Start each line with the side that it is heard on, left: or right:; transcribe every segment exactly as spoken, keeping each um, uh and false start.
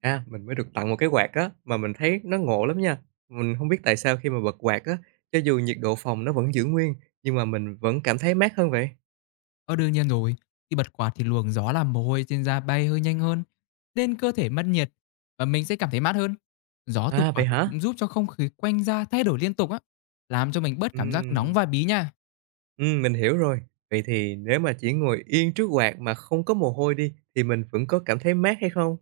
right: À, mình mới được tặng một cái quạt á, mà mình thấy nó ngộ lắm nha. Mình không biết tại sao khi mà bật quạt á, cho dù nhiệt độ phòng nó vẫn giữ nguyên, nhưng mà mình vẫn cảm thấy mát hơn vậy.
left: Ờ, đương nhiên rồi. Khi bật quạt thì luồng gió làm mồ hôi trên da bay hơi nhanh hơn, nên cơ thể mất nhiệt và mình sẽ cảm thấy mát hơn. Gió từ
right: À, vậy
left: quạt thì
right: hả?
left: cũng giúp cho không khí quanh da thay đổi liên tục á, làm cho mình bớt cảm giác nóng
right: Ừm,
left: và bí nha.
right: ừm, mình hiểu rồi. Vậy thì nếu mà chỉ ngồi yên trước quạt mà không có mồ hôi đi, thì mình vẫn có cảm thấy mát hay không?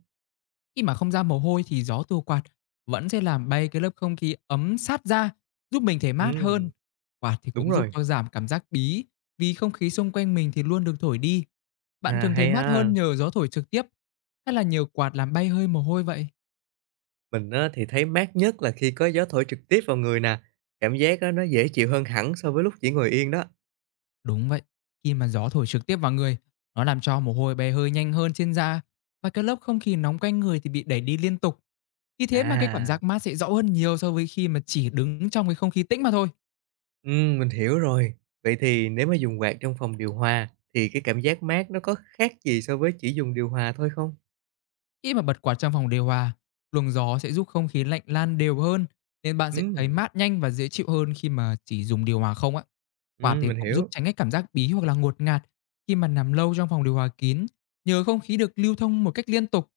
left: Khi mà không ra mồ hôi thì gió từ quạt vẫn sẽ làm bay cái lớp không khí ấm sát da, giúp mình thấy mát
right: Ừm,
left: hơn. Quạt thì
right: đúng
left: cũng giúp
right: rồi.
left: cho giảm cảm giác bí vì không khí xung quanh mình thì luôn được thổi đi. Bạn
right: À,
left: thường thấy
right: hay
left: mát hơn
right: ha.
left: nhờ gió thổi trực tiếp hay là nhờ quạt làm bay hơi mồ hôi vậy?
right: Mình á thì thấy mát nhất là khi có gió thổi trực tiếp vào người nè, cảm giác á nó dễ chịu hơn hẳn so với lúc chỉ ngồi yên đó.
left: Đúng vậy, khi mà gió thổi trực tiếp vào người, nó làm cho mồ hôi bè hơi nhanh hơn trên da và các lớp không khí nóng quanh người thì bị đẩy đi liên tục. Vì thế mà cái cảm
right: À.
left: giác mát sẽ rõ hơn nhiều so với khi mà chỉ đứng trong cái không khí tĩnh mà thôi.
right: Ừm, mình hiểu rồi. Vậy thì nếu mà dùng quạt trong phòng điều hòa thì cái cảm giác mát nó có khác gì so với chỉ dùng điều hòa thôi không?
left: Khi mà bật quạt trong phòng điều hòa, luồng gió sẽ giúp không khí lạnh lan đều hơn nên bạn sẽ thấy
right: Ừm,
left: mát nhanh và dễ chịu hơn khi mà chỉ dùng điều hòa không ạ. Quạt
right: ừm,
left: thì
right: mình
left: cũng giúp
right: hiểu.
left: tránh cái cảm giác bí hoặc là ngột ngạt khi mà nằm lâu trong phòng điều hòa kín nhờ không khí được lưu thông một cách liên tục.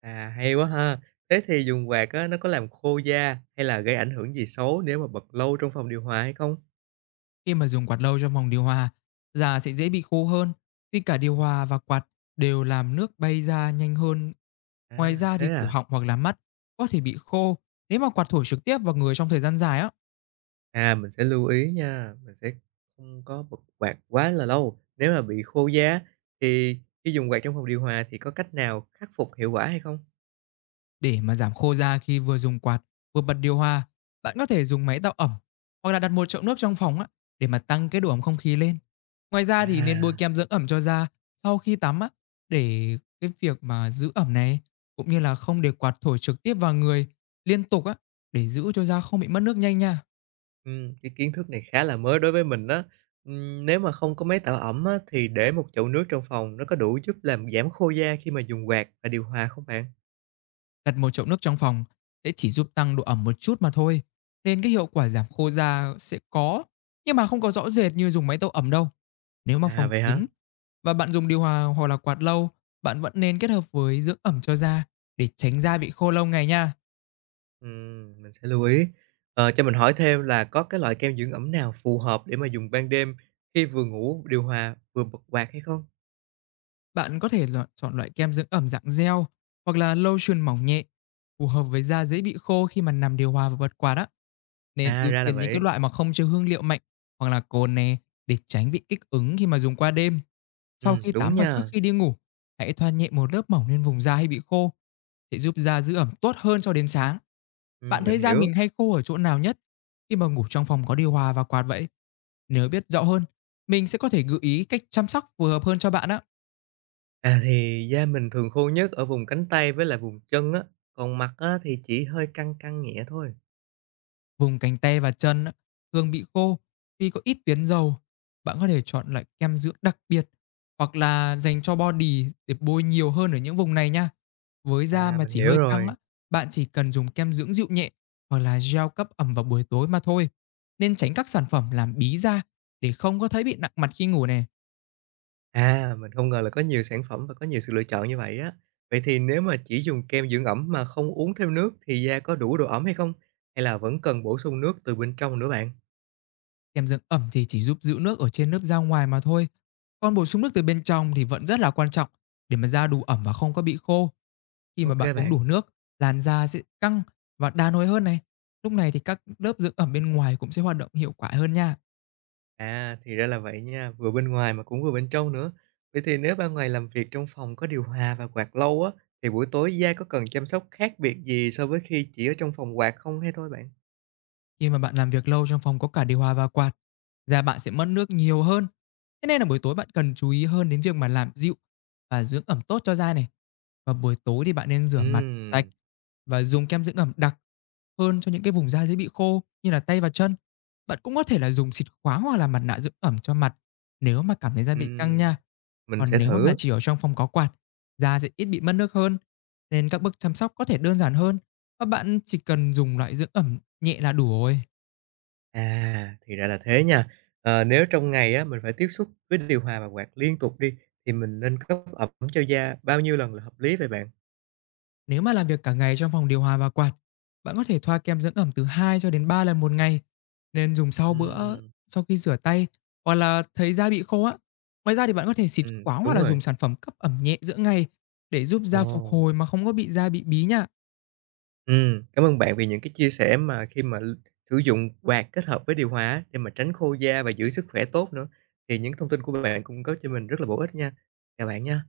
right: À, hay quá ha. Thế thì dùng quạt á, nó có làm khô da hay là gây ảnh hưởng gì xấu nếu mà bật lâu trong phòng điều hòa hay không?
left: Khi mà dùng quạt lâu trong phòng điều hòa, da sẽ dễ bị khô hơn vì cả điều hòa và quạt đều làm nước bay ra nhanh hơn.
right: À,
left: Ngoài ra
right: thế
left: thì cổ
right: à?
left: họng hoặc là mắt có thể bị khô nếu mà quạt thổi trực tiếp vào người trong thời gian dài á.
right: À, mình sẽ lưu ý nha. Mình sẽ không có bật quạt quá là lâu. Nếu mà bị khô da thì khi dùng quạt trong phòng điều hòa thì có cách nào khắc phục hiệu quả hay không?
left: Để mà giảm khô da khi vừa dùng quạt, vừa bật điều hòa, bạn có thể dùng máy tạo ẩm hoặc là đặt một chậu nước trong phòng á để mà tăng cái độ ẩm không khí lên. Ngoài ra thì nên bôi
right: À.
left: kem dưỡng ẩm cho da sau khi tắm á, để cái việc mà giữ ẩm này cũng như là không để quạt thổi trực tiếp vào người liên tục á, để giữ cho da không bị mất nước nhanh nha.
right: Ừm, cái kiến thức này khá là mới đối với mình á. Ừm, nếu mà không có máy tạo ẩm á, thì để một chậu nước trong phòng nó có đủ giúp làm giảm khô da khi mà dùng quạt và điều hòa không bạn?
left: Đặt một chậu nước trong phòng sẽ chỉ giúp tăng độ ẩm một chút mà thôi. Nên cái hiệu quả giảm khô da sẽ có nhưng mà không có rõ rệt như dùng máy tạo ẩm đâu. Nếu mà
right: À,
left: phòng
right: vậy hả?
left: kín và bạn dùng điều hòa hoặc là quạt lâu, bạn vẫn nên kết hợp với dưỡng ẩm cho da để tránh da bị khô lâu ngày nha.
right: Ừm, mình sẽ lưu ý. Ờ, cho mình hỏi thêm là có cái loại kem dưỡng ẩm nào phù hợp để mà dùng ban đêm khi vừa ngủ điều hòa vừa bật quạt hay không?
left: Bạn có thể lọ- chọn loại kem dưỡng ẩm dạng gel hoặc là lotion mỏng nhẹ, phù hợp với da dễ bị khô khi mà nằm điều hòa và bật quạt á. Nên
right: À,
left: ưu
right: ra là
left: tiên những cái
right: vậy.
left: loại mà không chứa hương liệu mạnh hoặc là cồn nè, để tránh bị kích ứng khi mà dùng qua đêm. Sau
right: Ừm,
left: khi
right: đúng
left: tắm và trước
right: nha.
left: khi đi ngủ, hãy thoa nhẹ một lớp mỏng lên vùng da hay bị khô, sẽ giúp da giữ ẩm tốt hơn cho đến sáng.
right: Ừm,
left: Bạn
right: mình
left: thấy da
right: hiểu.
left: mình hay khô ở chỗ nào nhất khi mà ngủ trong phòng có điều hòa và quạt vậy? Nếu biết rõ hơn, mình sẽ có thể gợi ý cách chăm sóc phù hợp hơn cho bạn á.
right: À, thì da mình thường khô nhất ở vùng cánh tay với lại vùng chân á, còn mặt á, thì chỉ hơi căng căng nhẹ thôi.
left: Vùng cánh tay và chân á, thường bị khô vì có ít tuyến dầu. Bạn có thể chọn loại kem dưỡng đặc biệt hoặc là dành cho body để bôi nhiều hơn ở những vùng này nha. Với da
right: À,
left: mà
right: mình
left: chỉ
right: hiểu
left: hơi căng
right: rồi.
left: á, bạn chỉ cần dùng kem dưỡng dịu nhẹ hoặc là gel cấp ẩm vào buổi tối mà thôi. Nên tránh các sản phẩm làm bí da để không có thấy bị nặng mặt khi ngủ nè.
right: À, mình không ngờ là có nhiều sản phẩm và có nhiều sự lựa chọn như vậy á. Vậy thì nếu mà chỉ dùng kem dưỡng ẩm mà không uống thêm nước thì da có đủ độ ẩm hay không? Hay là vẫn cần bổ sung nước từ bên trong nữa bạn?
left: Kem dưỡng ẩm thì chỉ giúp giữ nước ở trên lớp da ngoài mà thôi. Còn bổ sung nước từ bên trong thì vẫn rất là quan trọng để mà da đủ ẩm và không có bị khô. Khi mà
right: OK
left: bạn uống
right: bạn.
left: đủ nước, làn da sẽ căng và đàn hồi hơn này. Lúc này thì các lớp dưỡng ẩm bên ngoài cũng sẽ hoạt động hiệu quả hơn nha.
right: À, thì ra là vậy nha, vừa bên ngoài mà cũng vừa bên trong nữa. Vậy thì nếu ban ngày làm việc trong phòng có điều hòa và quạt lâu á, thì buổi tối da có cần chăm sóc khác biệt gì so với khi chỉ ở trong phòng quạt không hay thôi bạn?
left: Khi mà bạn làm việc lâu trong phòng có cả điều hòa và quạt, da bạn sẽ mất nước nhiều hơn. Thế nên là buổi tối bạn cần chú ý hơn đến việc mà làm dịu và dưỡng ẩm tốt cho da này. Và buổi tối thì bạn nên rửa mặt sạch
right: Ừm,
left: và dùng kem dưỡng ẩm đặc hơn cho những cái vùng da dễ bị khô như là tay và chân. Bạn cũng có thể là dùng xịt khoáng hoặc là mặt nạ dưỡng ẩm cho mặt nếu mà cảm thấy da bị căng
right: ừm,
left: nha.
right: mình
left: Còn
right: sẽ
left: nếu mà
right: thử.
left: bạn chỉ ở trong phòng có quạt, da sẽ ít bị mất nước hơn, nên các bước chăm sóc có thể đơn giản hơn và bạn chỉ cần dùng loại dưỡng ẩm nhẹ là đủ rồi.
right: À, thì ra là thế nha. Ờ, nếu trong ngày á, mình phải tiếp xúc với điều hòa và quạt liên tục đi, thì mình nên cấp ẩm cho da bao nhiêu lần là hợp lý vậy bạn?
left: Nếu mà làm việc cả ngày trong phòng điều hòa và quạt, bạn có thể thoa kem dưỡng ẩm từ hai cho đến ba lần một ngày, nên dùng sau bữa,
right: Ừm,
left: sau khi rửa tay hoặc là thấy da bị khô á. Ngoài ra thì bạn có thể xịt
right: ừm,
left: khoáng hoặc
right: đúng
left: là
right: rồi.
left: dùng sản phẩm cấp ẩm nhẹ giữa ngày để giúp
right: Ồ.
left: da phục hồi mà không có bị da bị bí nha.
right: Ừm, cảm ơn bạn vì những cái chia sẻ mà khi mà l sử dụng quạt kết hợp với điều hòa á, để mà tránh khô da và giữ sức khỏe tốt nữa. Thì những thông tin của bạn cung cấp cho mình rất là bổ ích nha. Chào bạn nha.